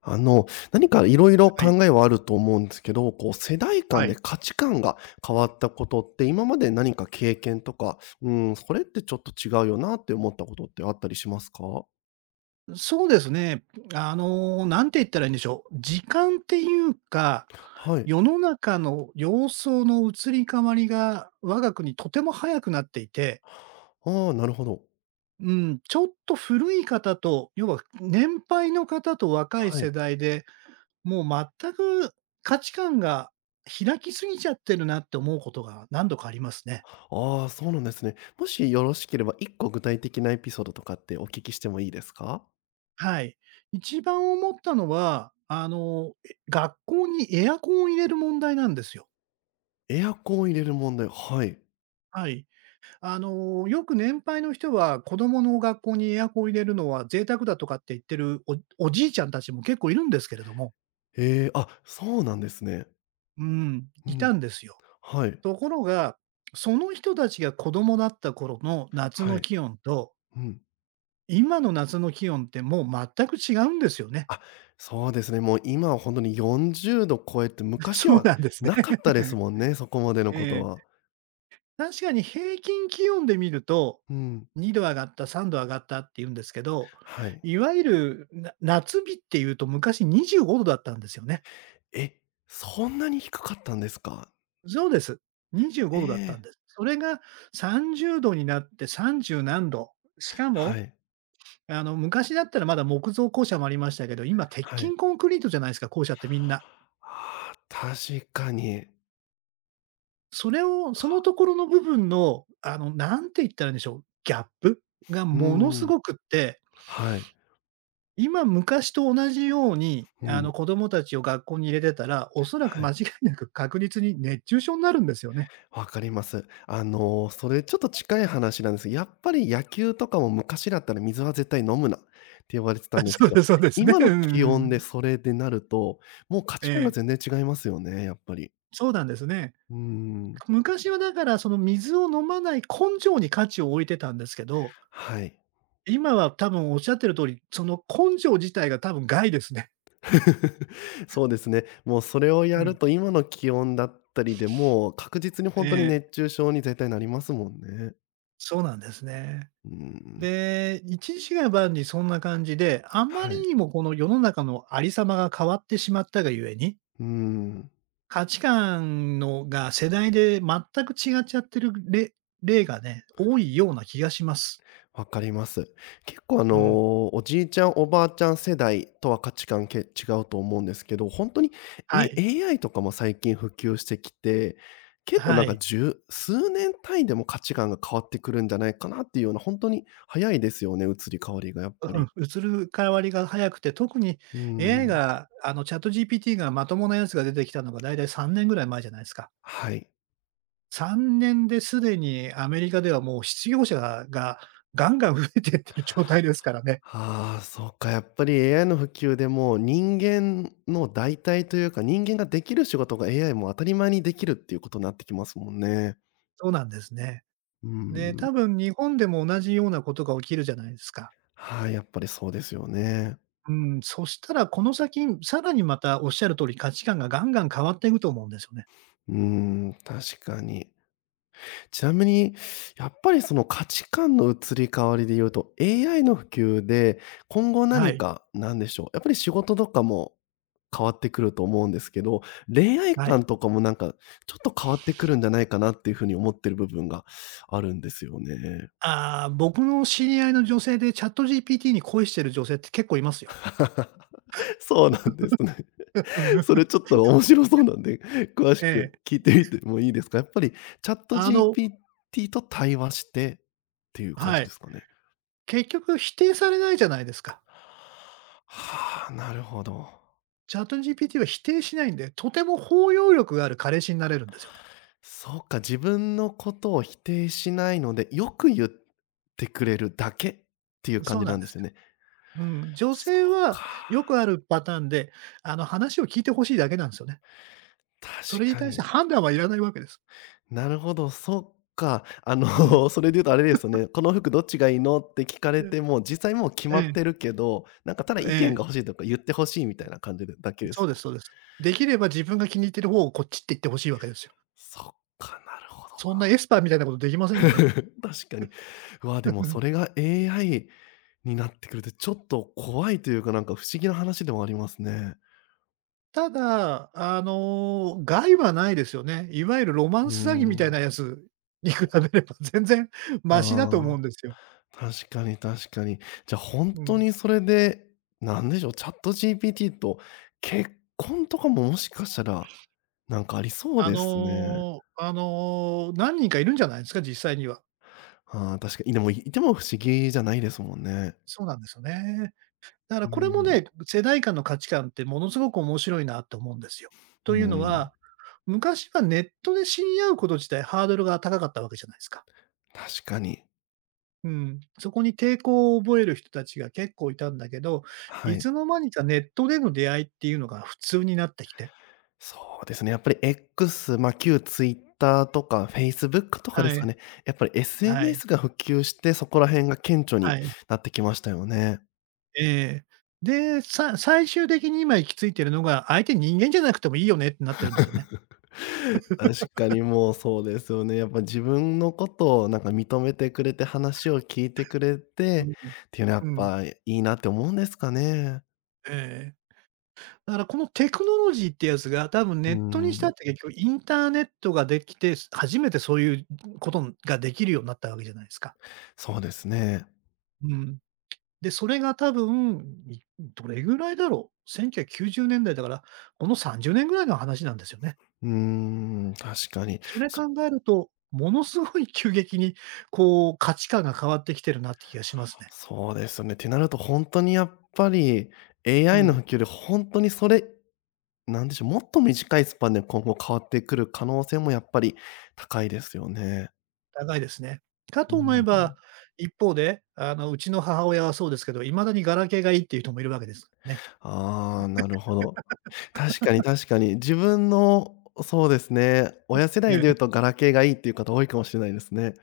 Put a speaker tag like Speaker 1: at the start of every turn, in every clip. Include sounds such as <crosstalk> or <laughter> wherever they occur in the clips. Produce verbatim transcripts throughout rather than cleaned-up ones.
Speaker 1: あの、何かいろいろ
Speaker 2: はい。
Speaker 1: 考えはあると思うんですけど、こう世代
Speaker 2: は
Speaker 1: 間で
Speaker 2: い。
Speaker 1: 価値観が変わったことって、今まで何か経験とか、うん、それってちょっと違うよなって思ったことってあったりしますか？
Speaker 2: そうですね。あの、なんて言ったらいいんでしょう。時間っていうか、
Speaker 1: はい。
Speaker 2: 世の中の様相の移り変わりが我が国とても早くなっていて、
Speaker 1: ああ、なるほど。
Speaker 2: うん、ちょっと古い方と、要は年配の方と若い
Speaker 1: はい。
Speaker 2: 世代で、もう全く価値観が開きすぎちゃってるなって思うことが何度かありますね。
Speaker 1: ああ、そうなんですね。もしよろしければ、一個具体的なエピソードとかってお聞きしてもいいですか？
Speaker 2: はい。一番思ったのは、あの、え学校にエアコンを入れる問題なんですよ。
Speaker 1: エアコンを入れる問題、はい。
Speaker 2: はい。あの、よく年配の人は、子供の学校にエアコンを入れるのは贅沢だとかって言ってるおおじいちゃんたちも結構いるんですけれども、
Speaker 1: へえ、あ、そうなんですね。
Speaker 2: うん、
Speaker 1: う
Speaker 2: いた
Speaker 1: ん。
Speaker 2: んですよ。
Speaker 1: はい。
Speaker 2: ところが、その人たちが子供だった頃の夏
Speaker 1: は
Speaker 2: の
Speaker 1: い。
Speaker 2: 気温と、
Speaker 1: うん。
Speaker 2: 今の夏の気温ってもう全く違うんですよね。
Speaker 1: あ、そうですね。もう今は本んによんじゅうど超えて、
Speaker 2: <laughs>
Speaker 1: 昔
Speaker 2: そう
Speaker 1: は
Speaker 2: なんですね。
Speaker 1: なかったですも
Speaker 2: <laughs>
Speaker 1: んね、そこまでのこと
Speaker 2: え
Speaker 1: は。
Speaker 2: え。確かに平均気温で見ると、
Speaker 1: うん。
Speaker 2: にど上がった、さんど上がったって言うんですけど、
Speaker 1: はい。
Speaker 2: いわゆる、な夏日っていうと昔にじゅうごどだったんですよね。
Speaker 1: え、そんなに低かったんですか？
Speaker 2: そうです。25
Speaker 1: え
Speaker 2: 度だったん
Speaker 1: え。
Speaker 2: です。それがさんじゅうどになってさんじゅう何度。しか
Speaker 1: は
Speaker 2: も、
Speaker 1: い。
Speaker 2: あの、昔だったらまだ木造校舎もありましたけど、今鉄
Speaker 1: はい。
Speaker 2: 筋コンクリートじゃないですか、校舎ってみんな。
Speaker 1: ああ、確かに。
Speaker 2: それを、そ
Speaker 1: か
Speaker 2: のところの部分の、あの、なんて言ったらいいんでしょう、ギャップが
Speaker 1: うー
Speaker 2: ものす
Speaker 1: ん。
Speaker 2: ごくって、
Speaker 1: はい。
Speaker 2: 今、昔と同じように、
Speaker 1: う
Speaker 2: あの、
Speaker 1: ん。
Speaker 2: 子供たちを学校に入れてたら、おそらく
Speaker 1: は
Speaker 2: 間
Speaker 1: い。
Speaker 2: 違いなく確実に熱中症になるんですよね。
Speaker 1: わかります。あの、それちょっと近い話なんですが、やっぱり野球とかも昔だったら水は絶対飲むなって言われてた
Speaker 2: あ、
Speaker 1: んです
Speaker 2: そ
Speaker 1: け
Speaker 2: うで
Speaker 1: ど、
Speaker 2: すそうですね。
Speaker 1: 今
Speaker 2: うん、
Speaker 1: の
Speaker 2: う
Speaker 1: 気
Speaker 2: ん、う
Speaker 1: 温で
Speaker 2: ん。
Speaker 1: それでなると、もう価
Speaker 2: え
Speaker 1: 値観が
Speaker 2: え、
Speaker 1: 全然違いますよね、やっぱり。
Speaker 2: そうなんですね。
Speaker 1: うーん。
Speaker 2: 昔はだから、その水を飲まない根性に価値を置いてたんですけど、
Speaker 1: はい。
Speaker 2: 今は多分おっしゃってる通り、その根性自体が多分害ですね。
Speaker 1: <laughs> そうですね。もうそれを
Speaker 2: う
Speaker 1: やる
Speaker 2: ん。
Speaker 1: と今の気温だったりでもう確実に
Speaker 2: え
Speaker 1: 本当に
Speaker 2: え、
Speaker 1: 熱中症に絶対なりますもんね。
Speaker 2: そうなんですね。
Speaker 1: うーん。
Speaker 2: で、一日が万事そんな感じで、あま
Speaker 1: は
Speaker 2: り
Speaker 1: い。
Speaker 2: にもこの世の中のありさまが変わってしまったがゆえに
Speaker 1: うーん。
Speaker 2: 価値観のが世代で全く違っちゃってる例例がね、多いような気がします。
Speaker 1: わかります。結構あ
Speaker 2: うん。
Speaker 1: の、おじいちゃん、おばあちゃん世代とは価値観け違うと思うんですけど、本当に、え
Speaker 2: はい。
Speaker 1: エーアイ とかも最近普及してきて、結構
Speaker 2: は
Speaker 1: なんか
Speaker 2: い。
Speaker 1: 十数年単位でも価値観が変わってくるんじゃないかなっていうような、本当に早いですよね、移り変わりがやっぱ
Speaker 2: う
Speaker 1: り。
Speaker 2: ん、移る変わりが早くて、特に
Speaker 1: う
Speaker 2: エーアイ
Speaker 1: ん。
Speaker 2: が、あの、ChatGPT がまともなやつが出てきたのがだいたいさんねんぐらい前じゃないですか。
Speaker 1: はい。
Speaker 2: さんねんですでにアメリカではもう失業者がガンガン増えてってる状態ですからね。
Speaker 1: ああ、そうか、やっぱり エーアイ の普及でもう人間の代替というか、人間ができる仕事が エーアイ も当たり前にできるっていうことになってきますもんね。
Speaker 2: そうなんですね。
Speaker 1: う
Speaker 2: で、多
Speaker 1: ん。
Speaker 2: 分日本でも同じようなことが起きるじゃないですか。
Speaker 1: はい、やっぱりそうですよね。
Speaker 2: うん、そしたらこの先、さらにまたおっしゃる通り、価値観がガンガン変わっていくと思うんですよね。
Speaker 1: うーん、確かに。ちなみに、やっぱりその価値観の移り変わりで言うと、エーアイ の普及で、今後
Speaker 2: は
Speaker 1: 何
Speaker 2: い。
Speaker 1: か、なんでしょう、やっぱり仕事とかも変わってくると思うんですけど、恋愛
Speaker 2: はい。
Speaker 1: 観とかもなんか、ちょっと変わってくるんじゃないかなっていうふうに思ってる部分があるんですよね。
Speaker 2: ああ、僕の知り合いの女性でチャット g p t に恋してる女性って結構いますよ。
Speaker 1: <laughs> そうなんですね。
Speaker 2: <laughs> う
Speaker 1: <laughs>
Speaker 2: ん
Speaker 1: それちょっと面白そうなんで、詳し
Speaker 2: え
Speaker 1: く
Speaker 2: え。
Speaker 1: 聞いてみてもいいですか？やっぱりチャット
Speaker 2: あの
Speaker 1: ジーピーティー と対話してっていう感
Speaker 2: は
Speaker 1: じで
Speaker 2: い。
Speaker 1: すかね？
Speaker 2: 結局否定されないじゃないですか。
Speaker 1: はあ、なるほど。
Speaker 2: チャット g p t は否定しないんで、とても包容力がある彼氏になれるんですよね。
Speaker 1: そうか、自分のことを否定しないので、よく言ってくれるだけっていう
Speaker 2: そ
Speaker 1: 感
Speaker 2: う
Speaker 1: じ
Speaker 2: な
Speaker 1: な
Speaker 2: ん
Speaker 1: ん
Speaker 2: で
Speaker 1: で
Speaker 2: す
Speaker 1: す
Speaker 2: よ。
Speaker 1: よね。
Speaker 2: うん、女
Speaker 1: そ
Speaker 2: 性
Speaker 1: う
Speaker 2: はよ
Speaker 1: か、
Speaker 2: くあるパターンで、あの話を聞いてほしいだけなんですよね。
Speaker 1: 確
Speaker 2: それに
Speaker 1: か
Speaker 2: 対して
Speaker 1: に。
Speaker 2: 判断はいらないわけです。
Speaker 1: なるほど、そっか。あ
Speaker 2: うん。
Speaker 1: の、<laughs> それで言うとあれですよね。この服どっちがいいのって聞かれても、実際もう決
Speaker 2: え
Speaker 1: まっ
Speaker 2: え。
Speaker 1: てるけど、なんかただ
Speaker 2: え
Speaker 1: 意見
Speaker 2: え、
Speaker 1: が欲しいとか言って欲しいみたいな感じでだけで
Speaker 2: そ
Speaker 1: す
Speaker 2: うで
Speaker 1: も
Speaker 2: す、そ
Speaker 1: ん
Speaker 2: う
Speaker 1: ね。
Speaker 2: です。できれば自分が気に入ってる方をこっちって言ってほしいわけですよ。
Speaker 1: そっか、なるほど。
Speaker 2: そんなエスパーみたいなことできま
Speaker 1: <laughs>
Speaker 2: せんよね。
Speaker 1: 確かに。うわ、でもそれ
Speaker 2: <laughs>
Speaker 1: が エーアイ になってくるってちょっと怖いというか、なんか不思議な話でもありますね。
Speaker 2: ただ、あの、害はないですよね。いわゆるロマ
Speaker 1: う
Speaker 2: ン
Speaker 1: ー
Speaker 2: ス詐欺みたい
Speaker 1: ん。
Speaker 2: なやつに比べれば全然マシだと思
Speaker 1: あ
Speaker 2: う
Speaker 1: あ。
Speaker 2: んですよ。
Speaker 1: 確かに確かに。じゃ、あ本
Speaker 2: う
Speaker 1: 当
Speaker 2: ん。
Speaker 1: にそれで、なんでしょう、ChatGPT と結婚とかももしかしたら、なんかありそう
Speaker 2: あ
Speaker 1: ですね。
Speaker 2: のあの、何人かいるんじゃないですか、実際には。
Speaker 1: ああ、確かに。でも、いいても不思議じゃないですもんね。
Speaker 2: そうなんですよね。だから
Speaker 1: う
Speaker 2: これも
Speaker 1: ん。
Speaker 2: ね、世代間の価値観ってものすごく面白いなと思うんですよ。
Speaker 1: う
Speaker 2: というの
Speaker 1: ん、
Speaker 2: は、昔はネットで知り合うこと自体ハードルが高かったわけじゃないですか。
Speaker 1: 確かに。
Speaker 2: うん。そこに抵抗を覚える人たちが結構いたんだけど、
Speaker 1: は
Speaker 2: い
Speaker 1: い。
Speaker 2: つの間にかネットでの出会いっていうのが普通になってきて。
Speaker 1: そうですね、やっぱり X、ま、あ旧 Twitter とか Facebook とかで
Speaker 2: は
Speaker 1: すか
Speaker 2: い。
Speaker 1: ね。やっぱり
Speaker 2: はい。
Speaker 1: エスエヌエス が普及して、そこら辺が顕著に
Speaker 2: はい。
Speaker 1: なってきましたよね。
Speaker 2: ええ。で、さ最終的に今行き着いてるのが、相手人間じゃなくてもいいよねってなってるんですよね。
Speaker 1: <laughs> 確かにもうそうですよね。やっぱ自分のことをなんか認めてくれて、話を聞いてくれ
Speaker 2: う
Speaker 1: て
Speaker 2: ん、
Speaker 1: っていうのはや
Speaker 2: う
Speaker 1: っ
Speaker 2: ん。
Speaker 1: ぱいいなって思うんですかね。
Speaker 2: ええ。だからこのテクノロジーってやつが、多分ネ
Speaker 1: う
Speaker 2: ットにした
Speaker 1: ん、
Speaker 2: って結局インターネットができて、初めてそういうことができるようになったわけじゃないですか。
Speaker 1: そうですね。
Speaker 2: うん。で、それが多分、いどれぐらいだろう、せんきゅうひゃくきゅうじゅうねんだいだいだから、このさんじゅうねんぐらいの話なんですよね。
Speaker 1: うーん、確かに。
Speaker 2: それ
Speaker 1: そ
Speaker 2: 考えると、ものすごい急激にこう価値観が変わってきてるなって気がしますね。
Speaker 1: そうですね。ってなると本当にやっぱり
Speaker 2: う
Speaker 1: エーアイ の普
Speaker 2: ん、
Speaker 1: 及で本当にそれ、なんでしょう、もっと短いスパンで今後変わってくる可能性もやっぱり高いですよね。
Speaker 2: 高いですね。か
Speaker 1: う
Speaker 2: と思え
Speaker 1: ん。
Speaker 2: ば、一方で、あの、うちの母親はそうですけど、未だにガラケーがいいっていう人もいるわけですね。
Speaker 1: ああ、なるほど。確かに確かに。自分のそうですね、親世代で
Speaker 2: え
Speaker 1: 言う
Speaker 2: え、
Speaker 1: とガラケーがいいっていう方多いかもしれないですね。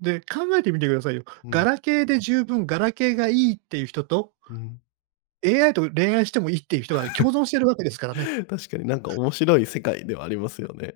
Speaker 2: で、考えてみてくださいよ。
Speaker 1: う
Speaker 2: ガ
Speaker 1: ん、
Speaker 2: ラケーで十分、ガラケーがいいっていう人と、
Speaker 1: うん。
Speaker 2: エーアイ と恋愛してもいいっていう人が共存してるわけですからね。
Speaker 1: <laughs> 確かになんか面白い世界ではありますよね。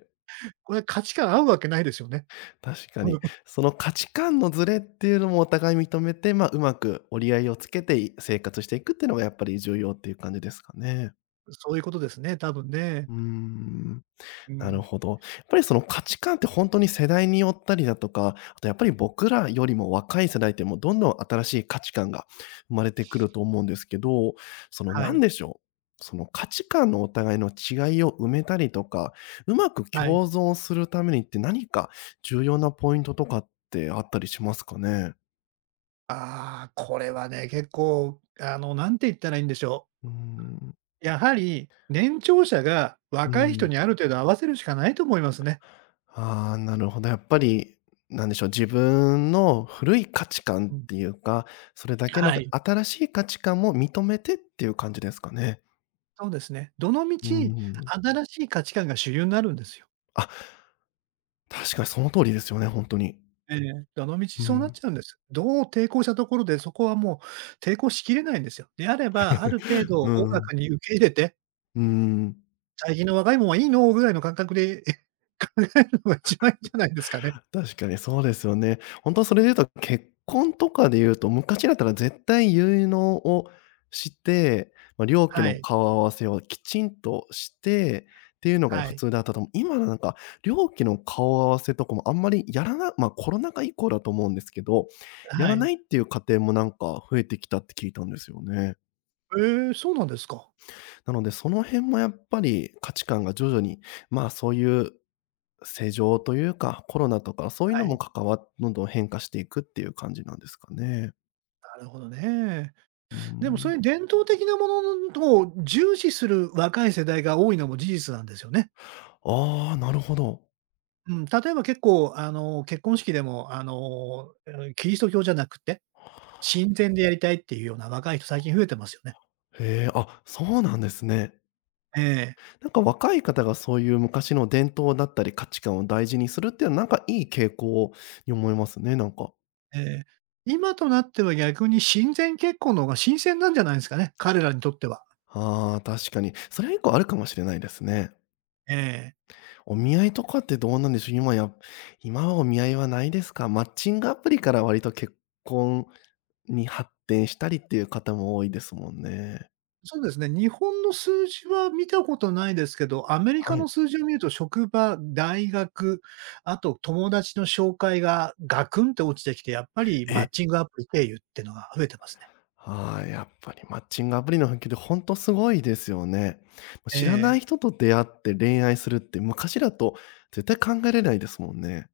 Speaker 2: これ価値観合うわけないですよね。
Speaker 1: 確かに。
Speaker 2: <laughs>
Speaker 1: その価値観のズレっていうのもお互い認めて、まあ、うまく折り合いをつけてい生活していくっていうのがやっぱり重要っていう感じですかね。
Speaker 2: うん、そういうことですね、多分ね。
Speaker 1: うーん。
Speaker 2: う
Speaker 1: な
Speaker 2: ん、
Speaker 1: るほど。やっぱりその価値観って本当に世代によったりだとか、あとやっぱり僕らよりも若い世代ってもうどんどん新しい価値観が生まれてくると思うんですけど、その
Speaker 2: は
Speaker 1: なん
Speaker 2: い、
Speaker 1: でしょう、その価値観のお互いの違いを埋めたりとか、うまく
Speaker 2: はい。
Speaker 1: 共存するためにって何か重要なポイントとかってあったりしますかね？
Speaker 2: ああ、これはね、結構、あの、なんて言ったらいいんでしょう。
Speaker 1: うーん。
Speaker 2: やはり、年長者が
Speaker 1: うー
Speaker 2: 若い人
Speaker 1: ん。
Speaker 2: にある程度合わせるしかないと思いますね。
Speaker 1: ああ、なるほど。やっぱり、なんでしょう、自分の古い価値観
Speaker 2: う
Speaker 1: っ
Speaker 2: ん、
Speaker 1: ていうか、それだけな
Speaker 2: は
Speaker 1: く、
Speaker 2: い。
Speaker 1: 新しい価値観も認めてっていう感じですかね。
Speaker 2: そうですね。どの道、
Speaker 1: うー
Speaker 2: 新
Speaker 1: ん。
Speaker 2: しい価値観が主流になるんですよ。
Speaker 1: あ、確かにその通りですよね、ほんとに。
Speaker 2: ええ、あの道
Speaker 1: う
Speaker 2: そうなっ
Speaker 1: ん。
Speaker 2: ちゃうんです。どう抵抗したところで、そこはもう抵抗しきれないんですよ。であれば、ある程度お
Speaker 1: う
Speaker 2: おら
Speaker 1: ん。
Speaker 2: かに受け入れて、
Speaker 1: うーん。
Speaker 2: 最近の若いもんはいいのぐらいの感覚で <laughs> 考えるのが一番いいんじゃないですかね。
Speaker 1: 確かにそうですよね。本当それで言うと、結婚とかで言うと、昔だったら絶対結納をして、まあ、両家
Speaker 2: は
Speaker 1: の
Speaker 2: い、
Speaker 1: 顔合わせをきちんとして、っていうのが
Speaker 2: は
Speaker 1: 普
Speaker 2: い、
Speaker 1: 通だったと思う。今なんか、両家の顔合わせとかもあんまりやらなま、コロナ禍以降だと思うんですけど、や
Speaker 2: は
Speaker 1: らな
Speaker 2: い。
Speaker 1: いっていう家庭もなんか増えてきたって聞いたんですよね。
Speaker 2: ええ、そうなんですか。
Speaker 1: なので、その辺もやっぱり価値観が徐々に、まあ、そういう世情というか、コロナとかそういうの
Speaker 2: は
Speaker 1: も
Speaker 2: い。
Speaker 1: 関わどんどん変化していくっていう感じなんですかね。
Speaker 2: なるほどね。
Speaker 1: うー
Speaker 2: でもそ
Speaker 1: ん。
Speaker 2: ういう伝統的なものを重視する若い世代が多いのも事実なんですよね。
Speaker 1: ああ、なるほど。
Speaker 2: うん、例えば結構あの、結婚式でもあの、えーキリスト教じゃなくて親善でやりたいっていうような若い人最近増えてますよね。
Speaker 1: へえ、あ、そうなんですね。
Speaker 2: ええ、
Speaker 1: なんか若い方がそういう昔の伝統だったり価値観を大事にするっていうのは、なんかいい傾向に思いますね、なんか。
Speaker 2: ええ。今となっては逆に親善結婚の方が新鮮なんじゃないんですかね、彼らにとっては。
Speaker 1: ああ、確かに。それはいちりあるかもしれないですね。
Speaker 2: ええ。
Speaker 1: お見合いとかってどうなんでしょう？今や今はお見合いはないですか？マッチングアプリから割と結婚に発展したりっていう方も多いですもんね。
Speaker 2: そうですね、日本の数字は見たことないですけど、アメリカ
Speaker 1: は
Speaker 2: の
Speaker 1: い。
Speaker 2: 数字を見ると職場、大学、あと友達の紹介がガクンって落ちてきて、やっぱりマッ
Speaker 1: え、
Speaker 2: チングアプリ経由ってのが増えてますね。
Speaker 1: はい、やっぱりマッチングアプリの普及でほんとすごいですよね。ま
Speaker 2: え
Speaker 1: 知らない
Speaker 2: え、
Speaker 1: 人と出会って恋愛するって昔だと絶対考えれないですもんね。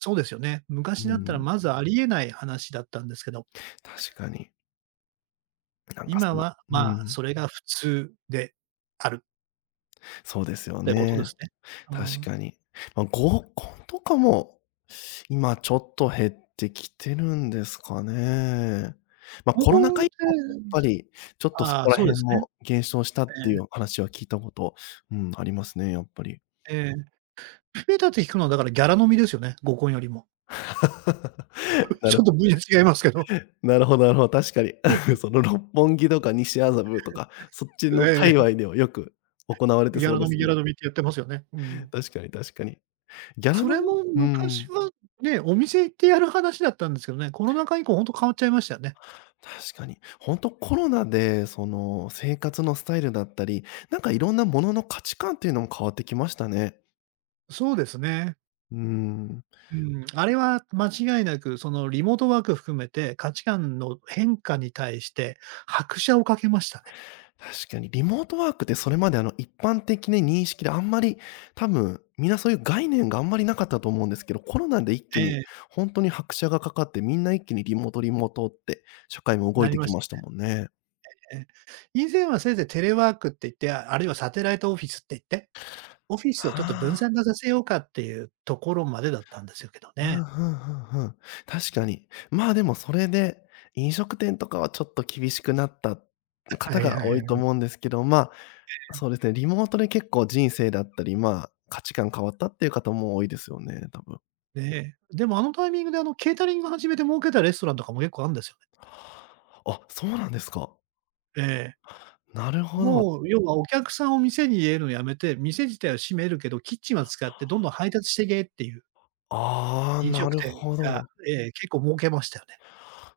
Speaker 2: そうですよね。
Speaker 1: う
Speaker 2: 昔だったら
Speaker 1: ん、
Speaker 2: まずありえない話だったんですけど
Speaker 1: 確かに。なんか
Speaker 2: 今
Speaker 1: その
Speaker 2: は、
Speaker 1: う
Speaker 2: まあ、
Speaker 1: ん、
Speaker 2: それが普通である
Speaker 1: そうです
Speaker 2: っ
Speaker 1: よ
Speaker 2: てことで
Speaker 1: ね。
Speaker 2: すね。う
Speaker 1: 確
Speaker 2: ん。
Speaker 1: かに。まあ、合コンとかも、今ちょっと減ってきてるんですかね。まあ、
Speaker 2: 黄
Speaker 1: コロナ
Speaker 2: 金
Speaker 1: 禍
Speaker 2: っ
Speaker 1: 以降、やっ
Speaker 2: て、
Speaker 1: ぱりちょっとそ
Speaker 2: ああ、
Speaker 1: こら
Speaker 2: そうで
Speaker 1: 辺
Speaker 2: すね。
Speaker 1: も減少したっていう話は聞いたこと、うん、ありますね、やっぱり。
Speaker 2: ええ、ええ。増えたって聞くのはだからギャラ飲みですよね、合コンよりも。
Speaker 1: <laughs> な
Speaker 2: ちょっ
Speaker 1: る
Speaker 2: と分野違いますけど。
Speaker 1: なるほどなるほど、確かに。<laughs> その六本木とか西麻布とか、そっちの界
Speaker 2: え
Speaker 1: 隈ではよく行われ
Speaker 2: え、
Speaker 1: て
Speaker 2: ギャ
Speaker 1: そ
Speaker 2: ラ
Speaker 1: うで
Speaker 2: 飲み、
Speaker 1: す
Speaker 2: ギャラ
Speaker 1: ね。
Speaker 2: 飲みってやってますよね。うん。
Speaker 1: 確かに確かに。ギャラ
Speaker 2: そ
Speaker 1: の
Speaker 2: れも
Speaker 1: う
Speaker 2: 昔
Speaker 1: ん。
Speaker 2: はね、お店行ってやる話だったんですけどね、コロナ禍以降ほんと変わっちゃいましたよね。
Speaker 1: 確かに。本当コロナで、その、生活のスタイルだったり、なんかいろんなものの価値観っていうのも変わってきましたね。
Speaker 2: そうですね。
Speaker 1: うーん。
Speaker 2: うん、あれは間違いなく、そのリモートワーク含めて、価値観の変化に対して拍車をかけましたね。
Speaker 1: 確かにリモートワークって、それまであの一般的な認識であんまり、多分、みんなそういう概念があんまりなかったと思うんですけど、コロナで一
Speaker 2: え
Speaker 1: 気に
Speaker 2: え、
Speaker 1: 本当に拍車がかかって、みんな一気にリモートリモートって社会も動
Speaker 2: な
Speaker 1: い
Speaker 2: り
Speaker 1: て
Speaker 2: ま
Speaker 1: き
Speaker 2: し
Speaker 1: ましたもんね。
Speaker 2: たね。以前はせいぜいテレワークって言って、ああるいはサテライトオフィスって言って、オフィスを
Speaker 1: は
Speaker 2: ちょっと分
Speaker 1: あ。
Speaker 2: 散化させようかっていうところまでだったんですよけど
Speaker 1: ふ
Speaker 2: ね。
Speaker 1: んふんふんふん。確かに。まあ、でもそれで、飲食店とかはちょっと厳しくなった
Speaker 2: は
Speaker 1: 方
Speaker 2: い、
Speaker 1: が
Speaker 2: はい、
Speaker 1: 多
Speaker 2: は
Speaker 1: いと
Speaker 2: い。
Speaker 1: 思うんですけど、まあ、そうですね、リモートで結構人生だったり、まあ、価値観変わったっていう方も多いですよね、多分。
Speaker 2: ねえ。でもあのタイミングであのケータリング始めて儲けたレストランとかも結構あるんですよね。
Speaker 1: あ、そうなんですか。
Speaker 2: ええ。
Speaker 1: なるほど。
Speaker 2: もう要はお客さんを店に入れるのやめて、店自体は閉めるけど、キッチンは使ってどんどん配達してけっていう
Speaker 1: ああ、
Speaker 2: 飲
Speaker 1: な
Speaker 2: 食
Speaker 1: る
Speaker 2: 店
Speaker 1: ほ
Speaker 2: が、
Speaker 1: ど。
Speaker 2: ええ、結構儲けましたよね。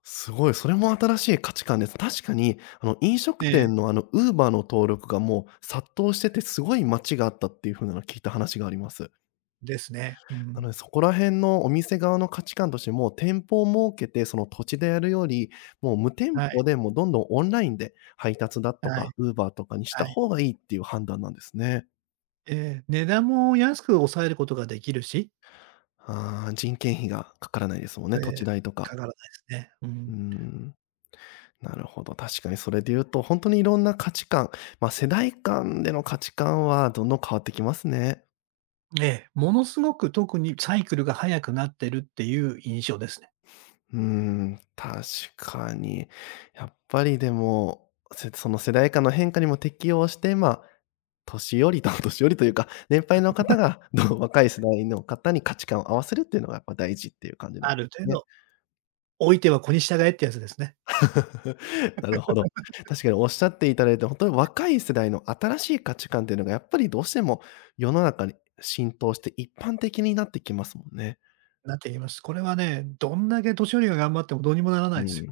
Speaker 1: すごい、それも新しい価値観です。確かに、あの、飲
Speaker 2: え
Speaker 1: 食
Speaker 2: え。
Speaker 1: 店の、あの、Uber の登録がもう殺到してて、すごい待ちがあったっていう風なの聞いた話があります。
Speaker 2: ですね。う
Speaker 1: な
Speaker 2: ん。
Speaker 1: ので、そこら辺のお店側の価値観として、もう店舗を設けて、その土地でやるより、もう無店
Speaker 2: はい、
Speaker 1: 舗で、もうどんどんオンラインで配達だと
Speaker 2: はい、
Speaker 1: か、Uber とかにした
Speaker 2: はい。
Speaker 1: 方がいいっていう判断なんですね。
Speaker 2: ええ、値段も安く抑えることができるし、
Speaker 1: ああ、人件費がかからないですもん
Speaker 2: え
Speaker 1: ね、土
Speaker 2: え、
Speaker 1: 地代と
Speaker 2: か
Speaker 1: か。
Speaker 2: からないですね。う
Speaker 1: うー
Speaker 2: ん。
Speaker 1: ん、なるほど。確かにそれで言うと、本当にいろんな価値観、ま、世代間での価値観はどんどん変わってきますね。
Speaker 2: ええ、ものすごく特にサイクルが速くなってるっていう印象ですね。
Speaker 1: うーん、確かに。やっぱりでも、せその世代間の変化にも適応して、まあ、年寄りと <laughs> 年寄りというか、年配の方が、どう <laughs> 若い世代の方に価値観を合わせるっていうのがやっぱ大事っていう感じなんで
Speaker 2: ある程
Speaker 1: すね。
Speaker 2: 度、老いては子に従えってやつですね。
Speaker 1: <laughs> なるほど。確かにおっしゃっていただいて、本当に若い世代の新しい価値観っていうのがやっぱりどうしても世の中に浸透して一般的になってきますもんね。
Speaker 2: なっています。これはね、どんだけ年寄りが頑張ってもどうにもならない
Speaker 1: う
Speaker 2: ですよ。
Speaker 1: ん、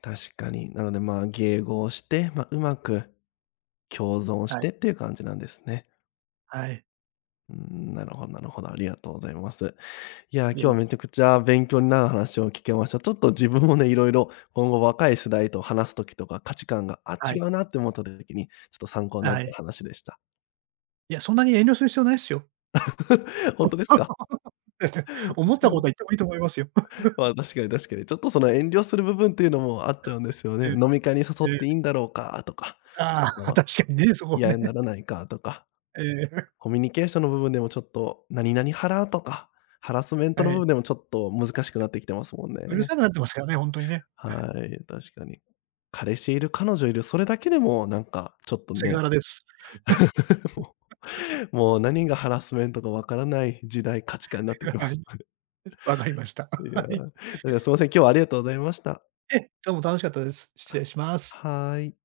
Speaker 1: 確かに。なので、まあ、迎合して、まあ、うまく共存し
Speaker 2: はい、
Speaker 1: てっていう感じなんですね。
Speaker 2: はい。
Speaker 1: うん、なるほどなるほど、ありがとうございます。いや、今
Speaker 2: いえ
Speaker 1: 日は
Speaker 2: いえ、
Speaker 1: めちゃくちゃ勉強になる話を聞けました。ちょっと自分もね、いろいろ今後若い世代と話す時とか、価値観が、あ、
Speaker 2: は
Speaker 1: 違
Speaker 2: い、
Speaker 1: うなって思った時に、ちょっと参考にな
Speaker 2: は
Speaker 1: っ
Speaker 2: い。
Speaker 1: た話でした。
Speaker 2: いや、そんなに遠慮する必要ないですよ。
Speaker 1: <laughs> 本当ですか？<laughs>
Speaker 2: <laughs>
Speaker 1: 確
Speaker 2: 思った
Speaker 1: か
Speaker 2: ことは言っ
Speaker 1: に。
Speaker 2: てもいいと思いますよ。<laughs>
Speaker 1: まあ、確かに確かに。ちょっとその遠慮する部分っていうのもあっちゃうんですよね。
Speaker 2: ええ。
Speaker 1: 飲み会に誘
Speaker 2: え
Speaker 1: っ
Speaker 2: え、
Speaker 1: ていいんだろうかとか、ち
Speaker 2: ああ、<laughs>
Speaker 1: ょっと
Speaker 2: 確かにね、そこは
Speaker 1: 嫌
Speaker 2: ね。
Speaker 1: にならないかとか。
Speaker 2: ええ、
Speaker 1: コミュニケーションの部分でもちょっと、何々ハラとか、ハラスメン
Speaker 2: <laughs>
Speaker 1: トの
Speaker 2: は
Speaker 1: 部
Speaker 2: い。
Speaker 1: 分でもちょっと難しくなってきてますもん
Speaker 2: うる
Speaker 1: ね。
Speaker 2: さくなってますからね、ほんとにね。
Speaker 1: はい、確かに。彼氏いる、彼女いる、それだけでもなんかちょっと
Speaker 2: セク
Speaker 1: ね、
Speaker 2: ハラです。
Speaker 1: <laughs> もうもう何がハラスメントかわからない時代、価値観になってき
Speaker 2: <laughs>
Speaker 1: ま
Speaker 2: はい、
Speaker 1: したね。
Speaker 2: わかりました。
Speaker 1: い
Speaker 2: <laughs>
Speaker 1: や
Speaker 2: はい。
Speaker 1: ー、だからすいません、今日はありがとうございました。
Speaker 2: ええ、どうも楽しかったです。失礼します。
Speaker 1: はーい。